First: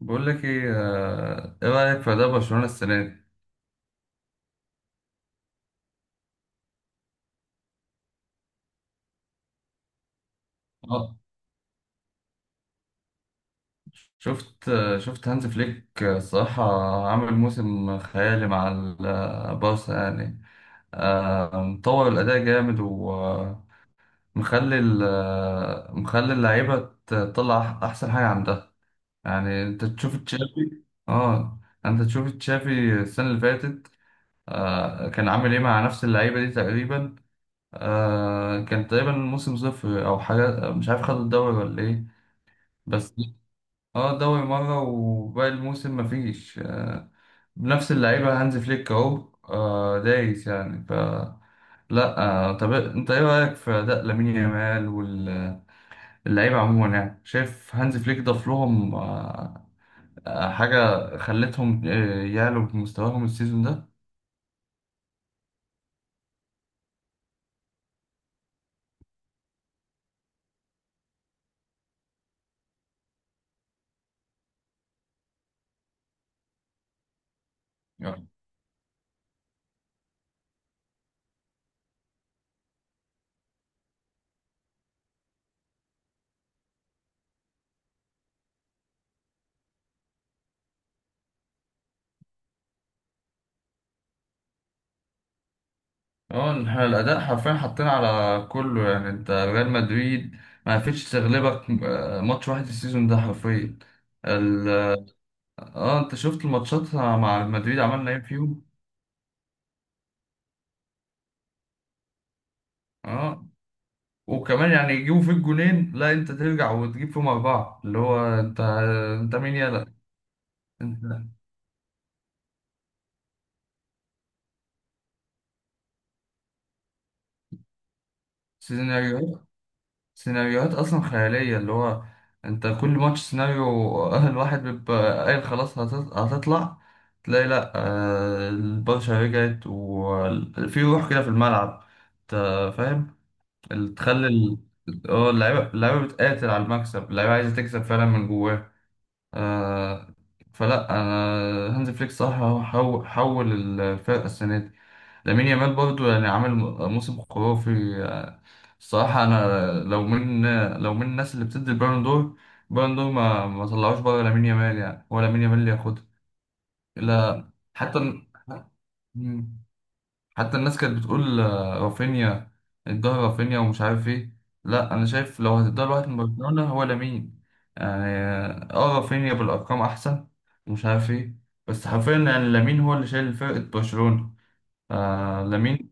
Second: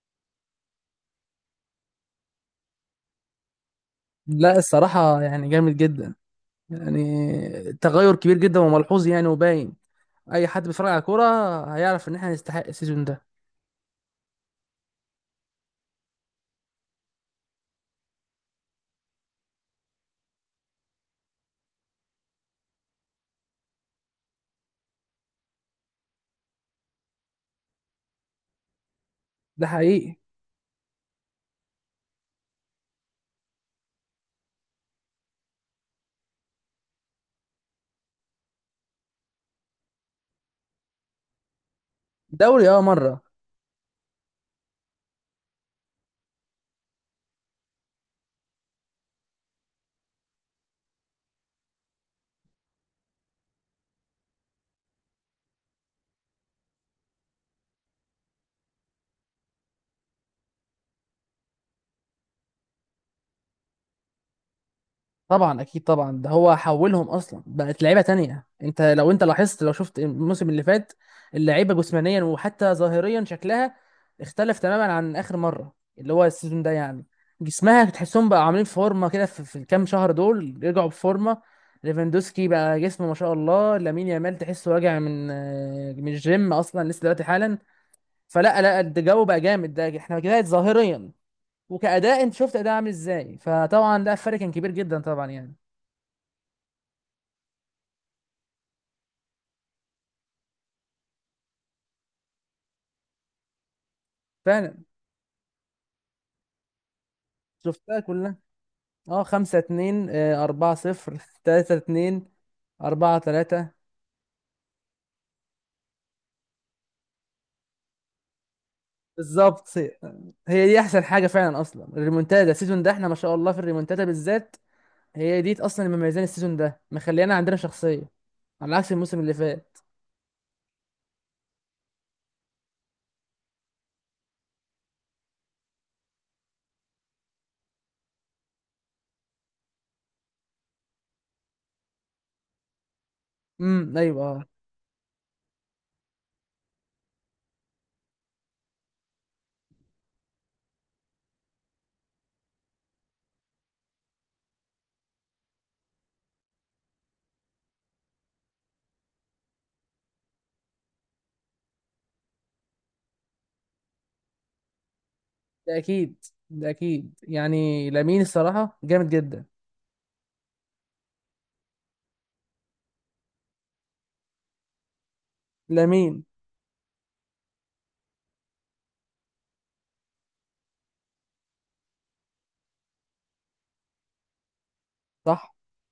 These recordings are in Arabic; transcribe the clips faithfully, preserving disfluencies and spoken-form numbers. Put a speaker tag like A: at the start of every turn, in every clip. A: بقول لك ايه، آه، ايه رايك في اداء برشلونه السنه دي؟
B: لا، الصراحة يعني جامد جدا. يعني تغير كبير جدا وملحوظ، يعني وباين. أي حد بيتفرج على
A: اه.
B: كورة هيعرف إن إحنا نستحق السيزون ده.
A: شفت آه، شفت هانز فليك، آه، الصراحه عامل موسم خيالي مع البارسا يعني. آه، مطور الاداء جامد ومخلي، مخلي اللعيبه تطلع أح- احسن حاجه عندها. يعني
B: ده
A: انت
B: حقيقي.
A: تشوف تشافي. اه. انت تشوف تشافي السنه اللي فاتت، آه، كان عامل ايه مع نفس اللعيبه دي تقريبا؟ آه كان تقريبا الموسم صفر او حاجه، مش عارف، خدوا الدوري ولا ايه؟
B: دوري أه
A: بس
B: مرة.
A: اه، دوري مره وباقي الموسم مفيش. آه بنفس اللعيبه. هانز فليك اهو، آه دايس يعني. ف لا. آه طب انت ايه رايك في اداء لامين يامال واللعيبه عموما؟ يعني شايف هانز فليك ضاف لهم، آه آه، حاجه خلتهم، آه، يعلوا بمستواهم السيزون ده.
B: طبعا، اكيد طبعا، ده هو حولهم اصلا، بقت لعيبه تانية. انت لو انت لاحظت، لو شفت الموسم اللي فات، اللعيبه جسمانيا وحتى ظاهريا شكلها اختلف تماما عن اخر مره. اللي هو السيزون ده يعني جسمها تحسهم بقى عاملين فورمه كده، في, في الكام شهر دول رجعوا بفورمه. ليفاندوسكي بقى جسمه ما شاء الله. لامين يامال تحسه راجع من آه، من الجيم اصلا، لسه دلوقتي حالا. فلا لا، الجو بقى جامد. ده احنا كده ظاهريا وكأداء، انت شفت أداء عامل ازاي. فطبعا ده فرق كان كبير جدا طبعا يعني.
A: اه، إن إحنا الأداء حرفيا حاطين على كله. يعني انت ريال مدريد ما عرفتش تغلبك آه، ماتش واحد السيزون ده حرفيا. ال...
B: فعلا.
A: اه آه، انت شفت الماتشات مع مدريد؟
B: شفتها
A: عملنا ايه
B: كلها.
A: فيهم.
B: اه، خمسة اتنين، آه، أربعة صفر تلاتة اتنين، أربعة
A: اه،
B: تلاتة
A: وكمان يعني يجيبوا فيك جونين، لا انت ترجع وتجيب فيهم أربعة، اللي هو انت. انت مين
B: بالظبط.
A: يلا؟
B: هي دي أحسن
A: انت
B: حاجة فعلا. أصلا الريمونتادا السيزون ده، احنا ما شاء الله في الريمونتادا بالذات. هي دي أصلا اللي مميزاني السيزون ده، مخليانا عندنا شخصية على عكس الموسم اللي
A: السيزون،
B: فات.
A: سيناريوهات اصلا خياليه، اللي هو انت كل ماتش سيناريو. اهل واحد بيبقى قايل خلاص هتط- هتطلع، تلاقي لا، آه، البرشا رجعت وفي روح كده في الملعب، انت فاهم. ال-
B: امم أيوه،
A: تخلي
B: اه.
A: ال- اه اللعيبه اللعيبه بتقاتل على المكسب، اللعيبه عايزه تكسب فعلا من جواها. آه، فلا انا، هانز فليك صح، هو حو- حول الفرقه السنه دي. لامين يامال برضو يعني عامل موسم خرافي. آه، الصراحة أنا لو من لو من الناس اللي بتدي البالون دور، البالون دور ما ما طلعوش بره لامين يامال. يعني هو لامين يامال اللي
B: ده
A: ياخدها.
B: أكيد، ده أكيد.
A: لا
B: يعني
A: حتى.
B: لامين الصراحة جامد جدا.
A: مم. حتى الناس كانت بتقول، آه، رافينيا الظهر، رافينيا ومش عارف ايه. لا أنا شايف، لو هتديها لواحد من
B: لامين.
A: برشلونة هو لامين. يعني اه آه، رافينيا بالأرقام أحسن، ومش عارف ايه، بس حرفيا يعني لامين هو اللي شايل فرقة برشلونة. آه
B: صح.
A: لامين.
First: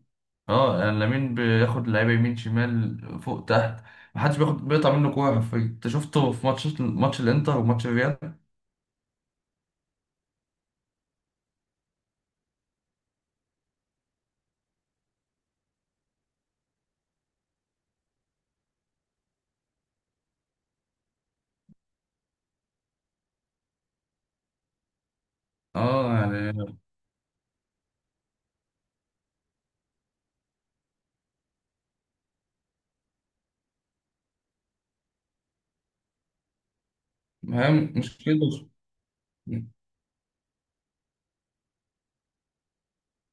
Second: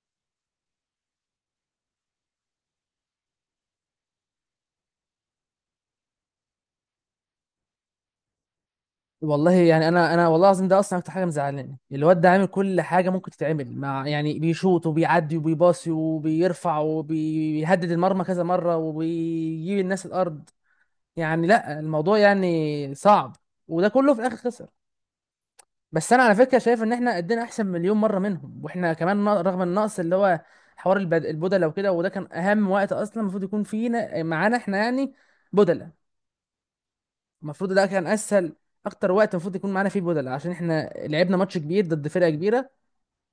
A: اه، يعني لامين بياخد لعيبه يمين شمال فوق تحت، محدش بياخد، بيقطع منه كوره حرفيا. انت شفته في ماتش ماتش الانتر وماتش الريال.
B: والله يعني انا انا والله العظيم ده اصلا اكتر حاجه مزعلاني. الواد ده عامل كل حاجه ممكن تتعمل، مع يعني بيشوط وبيعدي وبيباصي وبيرفع وبيهدد المرمى كذا مره وبيجيب الناس الارض. يعني لا، الموضوع يعني صعب. وده كله في الاخر خسر. بس
A: اه
B: انا على فكره
A: يعني
B: شايف ان احنا قدنا احسن مليون مره منهم، واحنا كمان، ن- رغم النقص اللي هو حوار البد- البدله وكده. وده كان اهم وقت اصلا المفروض يكون فينا، معانا احنا يعني بدله.
A: ما هي
B: المفروض ده كان
A: مشكله
B: اسهل،
A: برش-
B: اكتر وقت المفروض يكون معانا فيه بدلة، عشان احنا لعبنا ماتش كبير ضد فرقه كبيره.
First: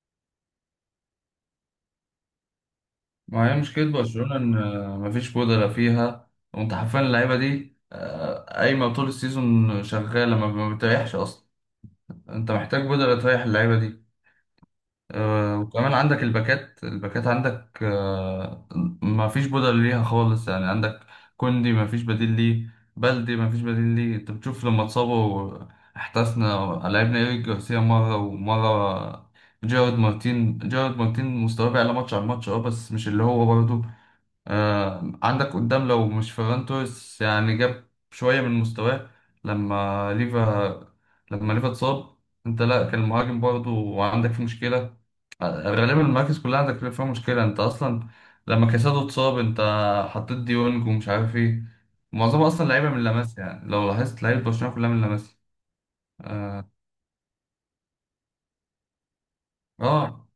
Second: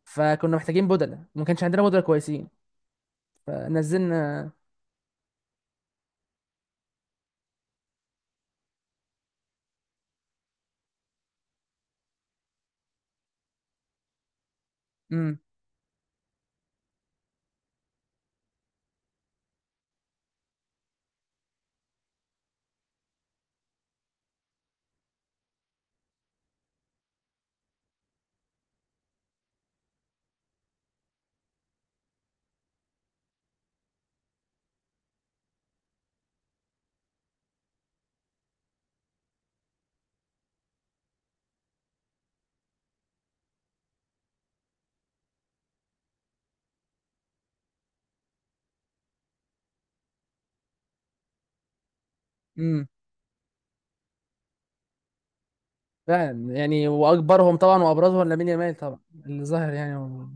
B: فكنا محتاجين بدلة وما كانش عندنا بدلة كويسين،
A: ما هي مشكله برشلونه،
B: فنزلنا.
A: ان مفيش بودره فيها. وانت حرفيا اللعيبه دي آه، قايمه طول السيزون شغاله، ما ما بتريحش اصلا. انت محتاج بودره تريح اللعيبه دي.
B: امم.
A: آه، وكمان عندك الباكات الباكات عندك آه، ما فيش بدل ليها خالص. يعني عندك كوندي ما فيش بديل ليه، بلدي ما فيش بديل ليه. انت بتشوف لما اتصابوا احتسنا، لعبنا ايريك جارسيا مرة ومرة، جارد مارتين جارد مارتين مستواه بيعلى ماتش عن ماتش، اه، بس مش اللي هو برضه. آه، عندك قدام لو مش فيران توريس، يعني جاب شوية من مستواه. لما ليفا لما ليفا اتصاب انت، لا كان المهاجم برضه عندك فيه مشكلة. آه، غالبا المراكز كلها عندك فيها مشكلة انت اصلا. لما كاسادو اتصاب انت حطيت ديونج ومش عارف ايه. معظمها اصلا
B: امم.
A: لعيبة من لاماسيا، يعني لو لاحظت لعيبة برشلونة كلها من لاماسيا.
B: فعلا، يعني واكبرهم طبعا وابرزهم لامين يامال طبعا، اللي ظاهر يعني هو
A: اه،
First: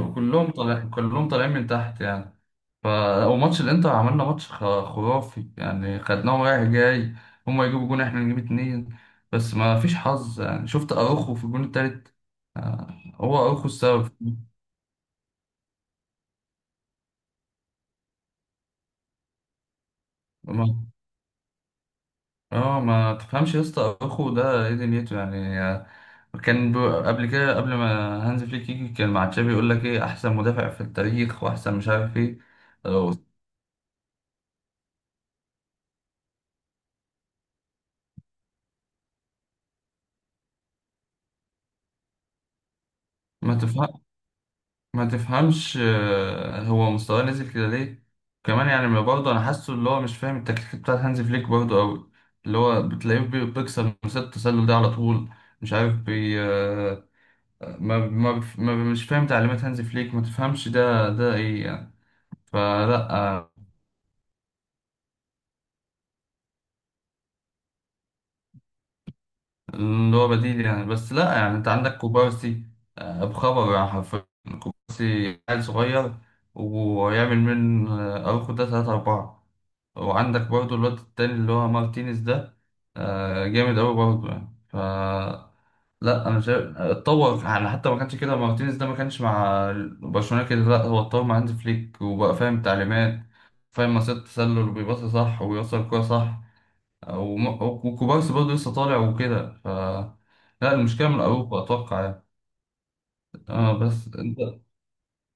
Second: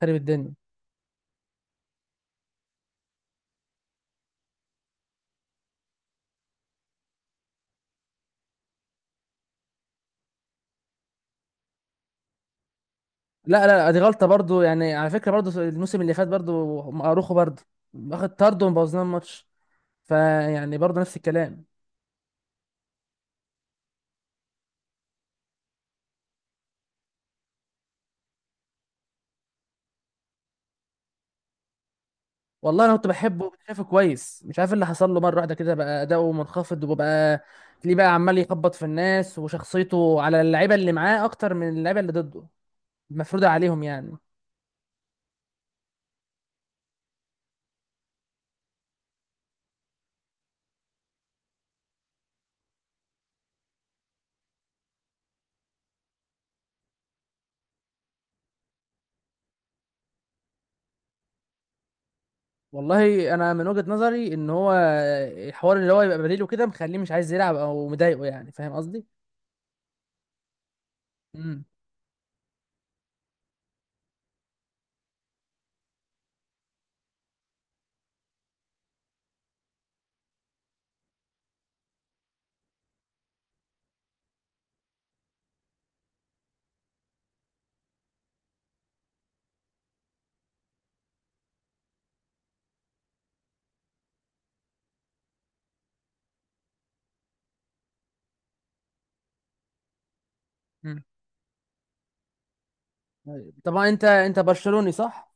B: خارب
A: كلهم
B: الدنيا.
A: طالع كلهم طالعين من تحت يعني. ف. وماتش الانتر عملنا ماتش خ- خرافي، يعني خدناهم رايح جاي، هما يجيبوا جون احنا نجيب اتنين. بس ما فيش حظ، يعني شفت اروخو في الجون التالت. آه، هو اروخو
B: لا لا، دي
A: السبب.
B: غلطه برضو. يعني على فكره برضو، الموسم اللي فات برضو، اروخو برضو اخد طرد وبوظنا الماتش. فيعني
A: ما-
B: برضو نفس الكلام.
A: اه ما تفهمش يا اسطى، اخو ده ايه دنيته يعني. آه، كان ب- قبل كده، قبل ما هانز فليك يجي، كان مع تشافي يقول لك ايه، احسن مدافع في التاريخ، واحسن مش عارف ايه.
B: والله انا كنت
A: آه،
B: بحبه وكنت شايفه كويس. مش عارف إيه اللي حصل له مره واحده كده، بقى اداؤه منخفض وبقى ليه بقى عمال يخبط في الناس. وشخصيته على اللعيبه اللي معاه اكتر من اللعيبه اللي ضده، مفروضه
A: ما
B: عليهم
A: تفهم
B: يعني.
A: ما تفهمش آه، هو مستواه نزل كده ليه؟ كمان يعني، ما برضه انا حاسه اللي هو مش فاهم التكتيك بتاع هانز فليك برضه قوي. اللي هو بتلاقيه بي- بيكسر من ست التسلل ده على طول. مش عارف بي آه، ما ما بف- ما مش فاهم تعليمات هانز فليك. ما تفهمش ده ده ايه يعني؟ فلا،
B: والله
A: آه،
B: انا من وجهه نظري ان هو الحوار اللي هو يبقى بديله كده، مخليه مش عايز يلعب، او مضايقه، يعني فاهم قصدي.
A: اللي هو بديل يعني. بس لا، يعني
B: امم.
A: انت عندك كوبارسي، آه، بخبر يعني حرفيا. كوبارسي عيل صغير، ويعمل من، آه، اروخو ده تلاتة أربعة. وعندك برضو الواد التاني اللي هو مارتينيز ده، آه، جامد أوي برضو يعني. ف لا، أنا شايف اتطور، يعني حتى ما كانش كده، مارتينيز ده ما كانش مع برشلونة كده. لا، هو اتطور مع هانز فليك وبقى فاهم تعليمات، فاهم مصيدة التسلل وبيباصي صح ويوصل الكورة صح. وم- وكوبارسي برضه لسه طالع وكده. ف لا،
B: امم.
A: المشكلة من أوروبا أتوقع يعني. اه،
B: طبعا انت
A: بس
B: انت
A: أنت.
B: برشلوني صح؟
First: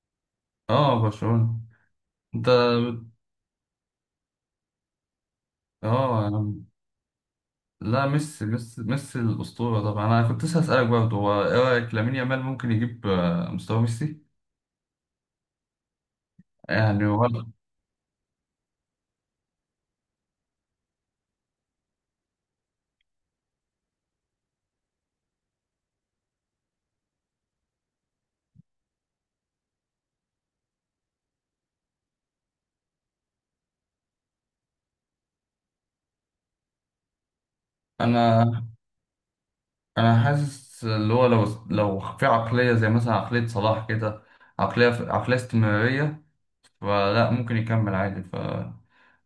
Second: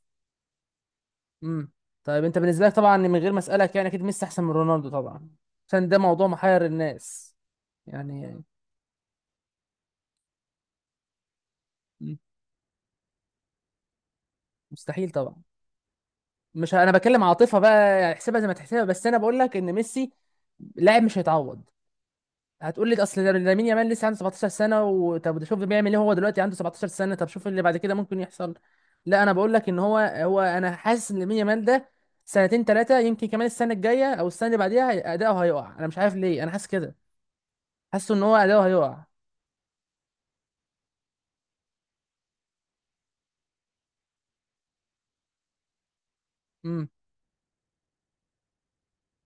A: اه، برشلونة.
B: امم. طيب انت
A: أنت.
B: بالنسبه لك طبعا، من غير ما اسالك يعني، اكيد ميسي احسن من رونالدو طبعا، عشان ده
A: اه
B: موضوع محير
A: يعني،
B: الناس.
A: لا
B: يعني.
A: ميسي ميسي ميسي الأسطورة طبعا. أنا كنت لسه هسألك برضه، هو إيه رأيك، لامين
B: مم.
A: يامال ممكن يجيب آه، مستوى ميسي؟
B: مستحيل طبعا. مش انا
A: يعني
B: بكلم
A: ولا؟
B: عاطفه بقى، يعني احسبها زي ما تحسبها، بس انا بقول لك ان ميسي لاعب مش هيتعوض. هتقول لي اصل ده لامين يامال لسه عنده سبعتاشر سنه، وطب شوف بيعمل ايه، هو دلوقتي عنده سبعتاشر سنه، طب شوف اللي بعد كده ممكن يحصل. لا، انا بقول لك ان هو هو انا حاسس ان لامين يامال ده سنتين ثلاثه، يمكن كمان السنه الجايه او السنه اللي بعديها، هي- اداؤه هيقع. انا مش عارف ليه انا حاسس كده. حاسس ان هو اداؤه
A: أنا
B: هيقع.
A: أنا حاسس اللي هو لو لو في عقلية زي مثلا عقلية صلاح كده، عقلية عقلية استمرارية.
B: امم.
A: فلا ممكن يكمل عادي. ف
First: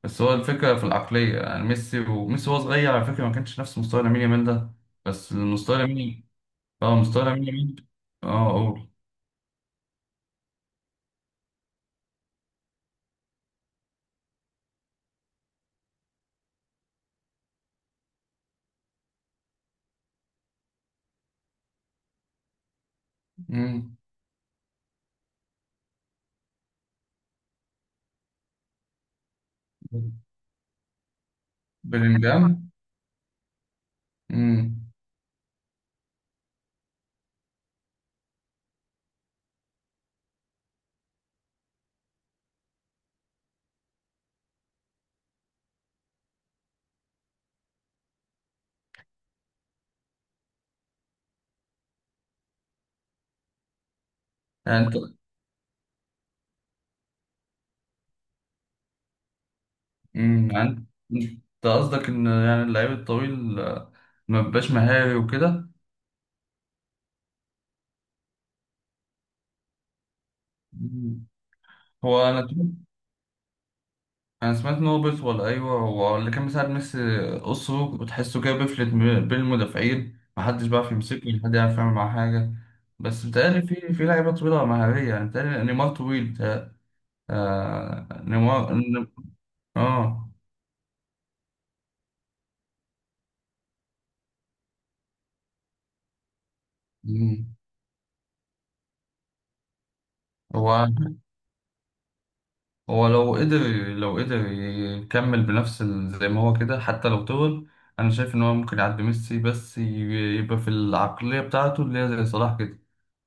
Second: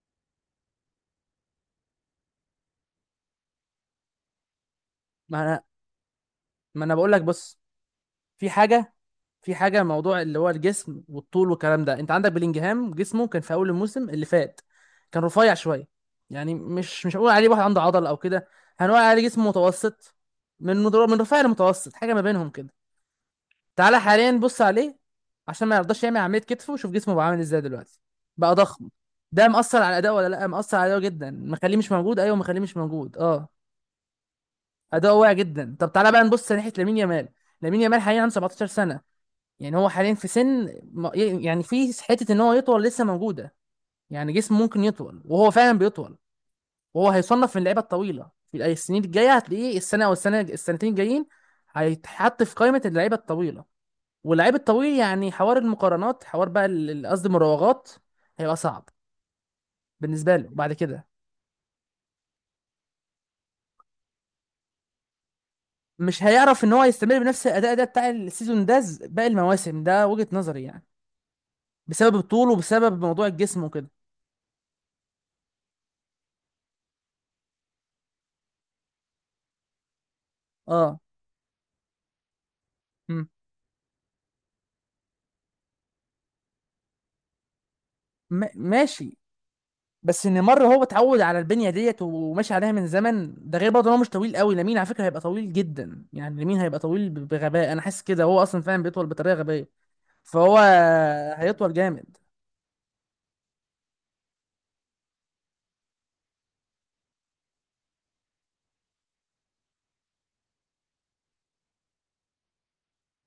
A: بس هو الفكرة في العقلية، يعني ميسي، وميسي وهو صغير على فكرة ما كانش نفس مستوى لامين يامال ده. بس
B: ما انا
A: المستوى لامين.
B: ما انا
A: اه،
B: بقول لك
A: مستوى لامين
B: بص.
A: يامال.
B: في
A: اه، قول.
B: حاجه في حاجه موضوع اللي هو الجسم والطول والكلام ده. انت عندك بلينجهام جسمه كان في اول الموسم اللي فات كان رفيع شويه. يعني مش مش هقول عليه واحد عنده عضل او كده، هنقول عليه جسم متوسط. من من رفيع لمتوسط، حاجه ما بينهم كده.
A: مم.
B: تعالى حاليا بص عليه، عشان ما يرضاش يعمل عمليه كتفه، وشوف جسمه بقى عامل ازاي دلوقتي. بقى ضخم. ده مأثر على اداؤه ولا لا؟ مأثر على اداؤه جدا، مخليه مش موجود. ايوه، مخليه
A: بلينجهام.
B: مش موجود، اه.
A: امم.
B: اداؤه واقع جدا. طب تعالى بقى نبص ناحيه لامين يامال. لامين يامال حاليا عنده سبعة عشر سنه، يعني هو حاليا في سن، ما- يعني في حته ان هو يطول لسه موجوده. يعني جسمه ممكن يطول، وهو فعلا بيطول. وهو هيصنف من اللعيبه الطويله في السنين الجايه، هتلاقيه السنه او السنه السنتين الجايين هيتحط في قائمه اللعيبه الطويله. واللعيب
A: يعني
B: الطويل
A: انت.
B: يعني حوار المقارنات، حوار بقى ال- ال- قصدي المراوغات هيبقى صعب بالنسبه له
A: امم
B: بعد
A: يعني
B: كده.
A: انت قصدك ان يعني اللعيب الطويل آه، ما بيبقاش مهاري وكده.
B: مش هيعرف ان هو يستمر بنفس الاداء ده بتاع السيزون ده، ز- باقي المواسم. ده وجهه نظري يعني،
A: مم.
B: بسبب
A: هو
B: الطول
A: انا.
B: وبسبب موضوع الجسم وكده.
A: انا سمعت ان هو بيطول، ايوه. هو اللي كان مساعد ميسي قصه، وتحسه كده بيفلت م- بين المدافعين، محدش بيعرف
B: اه.
A: يمسكه ولا حد يعرف يعمل معاه حاجه. بس
B: مم.
A: بيتهيألي في في لعيبه طويله مهاريه. يعني بيتهيألي نيمار طويل، بيتهيألي- آه
B: ما-
A: نيمار ن-
B: ماشي. بس
A: اه.
B: نيمار هو اتعود على البنيه ديت وماشي عليها من زمن. ده غير برضه إن هو مش طويل قوي. لامين على فكره هيبقى طويل جدا. يعني لامين هيبقى طويل ب-
A: مم.
B: بغباء. انا حاسس كده، هو اصلا فعلا بيطول بطريقه غبيه. فهو
A: هو.
B: هيطول جامد.
A: هو لو قدر، لو قدر يكمل بنفس ال-، زي ما هو كده حتى لو طول، انا شايف ان هو ممكن يعدي ميسي. بس ي- يبقى في العقلية بتاعته، اللي هي زي صلاح كده،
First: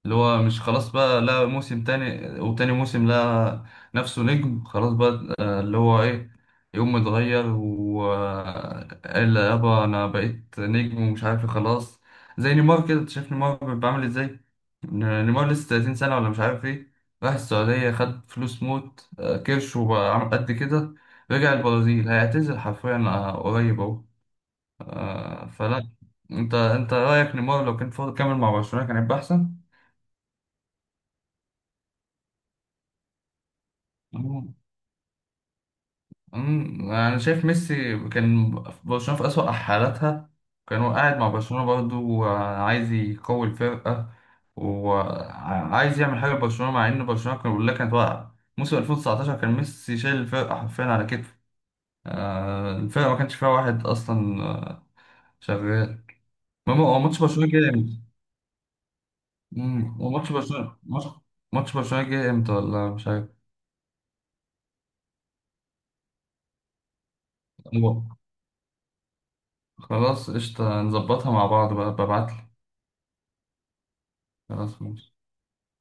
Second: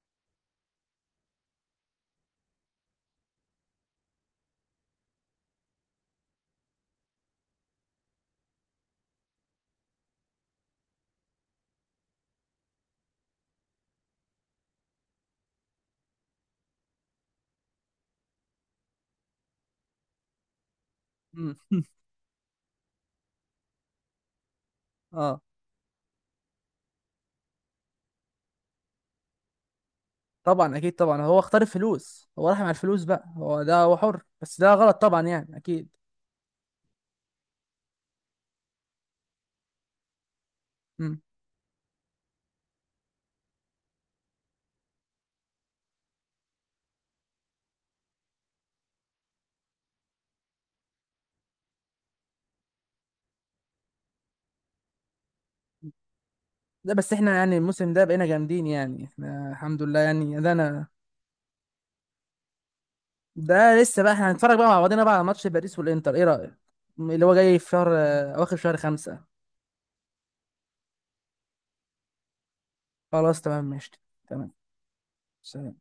A: اللي هو مش خلاص بقى. لا موسم تاني وتاني موسم، لا. نفسه نجم خلاص بقى، آه، اللي هو ايه، يقوم متغير وقال يابا انا بقيت نجم ومش عارف إيه خلاص. زي نيمار كده، انت شايف نيمار بعمل ازاي. ن- نيمار لسه تلاتين سنة، ولا مش عارف ايه. راح السعودية، خد فلوس، موت، آه، كرش، وبقى عامل قد كده. رجع
B: امم.
A: البرازيل، هيعتزل حرفيا، آه، قريب اهو.
B: اه،
A: آه، فلا انت انت رأيك نيمار لو كان فاضل كامل مع برشلونة كان هيبقى
B: طبعا اكيد طبعا، هو اختار الفلوس. هو راح مع الفلوس بقى، هو ده، هو حر،
A: احسن؟
B: بس ده غلط طبعا يعني، اكيد.
A: أمم، انا شايف ميسي كان في برشلونه في اسوأ حالاتها، كان هو قاعد
B: امم.
A: مع برشلونه برضه، وعايز يقوي الفرقه وعايز يعمل حاجه لبرشلونه، مع ان برشلونه كان كلها كانت واقعه. موسم ألفين وتسعتاشر كان ميسي شايل الفرقه حرفيا على كتفه. آه، الفرقه ما كانش فيها واحد اصلا آه، شغال. المهم،
B: ده
A: هو
B: بس
A: ماتش
B: احنا
A: برشلونه
B: يعني
A: جه
B: الموسم
A: امتى؟
B: ده بقينا جامدين، يعني احنا الحمد
A: أمم،
B: لله
A: هو ماتش
B: يعني، ده
A: برشلونه،
B: انا.
A: ماتش ماتش برشلونه جه امتى ولا مش عارف؟
B: ده لسه بقى، احنا هنتفرج بقى مع بعضنا بقى على ماتش باريس والانتر، ايه رايك؟ اللي هو جاي في شهر
A: هو-
B: آه، اواخر شهر خمسة.
A: خلاص قشطه، نظبطها مع بعض بقى، ببعتلي.
B: خلاص تمام ماشي. تمام.
A: خلاص ماشي.
B: سلام.